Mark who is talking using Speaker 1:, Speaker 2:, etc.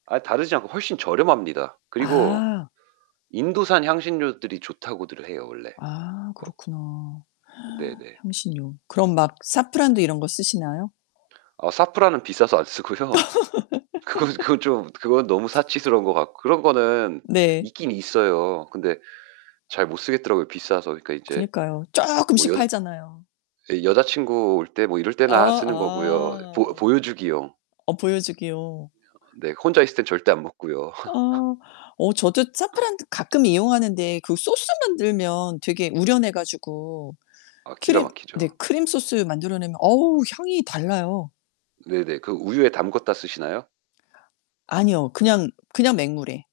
Speaker 1: 아 다르지 않고 훨씬 저렴합니다. 그리고
Speaker 2: 아.
Speaker 1: 인도산 향신료들이 좋다고들 해요 원래.
Speaker 2: 아,
Speaker 1: 거
Speaker 2: 그렇구나.
Speaker 1: 네네.
Speaker 2: 향신료. 그럼 막 사프란도 이런 거 쓰시나요?
Speaker 1: 어 사프란은 비싸서 안 쓰고요. 그건 그건 좀 그건 너무 사치스러운 것 같고 그런 거는
Speaker 2: 네.
Speaker 1: 있긴 있어요. 근데 잘 못 쓰겠더라고요 비싸서. 그러니까 이제
Speaker 2: 그니까요.
Speaker 1: 뭐
Speaker 2: 쪼끔씩
Speaker 1: 여자
Speaker 2: 팔잖아요.
Speaker 1: 이 여자 친구 올 때 뭐 이럴
Speaker 2: 아
Speaker 1: 때나 쓰는 거고요. 보
Speaker 2: 아.
Speaker 1: 보여주기용.
Speaker 2: 어 보여주기요.
Speaker 1: [unintelligible] 네 혼자 있을 때는 절대 안 먹고요.
Speaker 2: 아. 어 저도 사프란 가끔 이용하는데 그 소스 만들면 되게 우려내 가지고
Speaker 1: 아 기가
Speaker 2: 크림 네
Speaker 1: 막히죠.
Speaker 2: 크림소스 만들어 내면 어우 향이 달라요.
Speaker 1: 네네. 그 우유에 담갔다 쓰시나요?
Speaker 2: 아니요. 그냥 그냥 맹물에.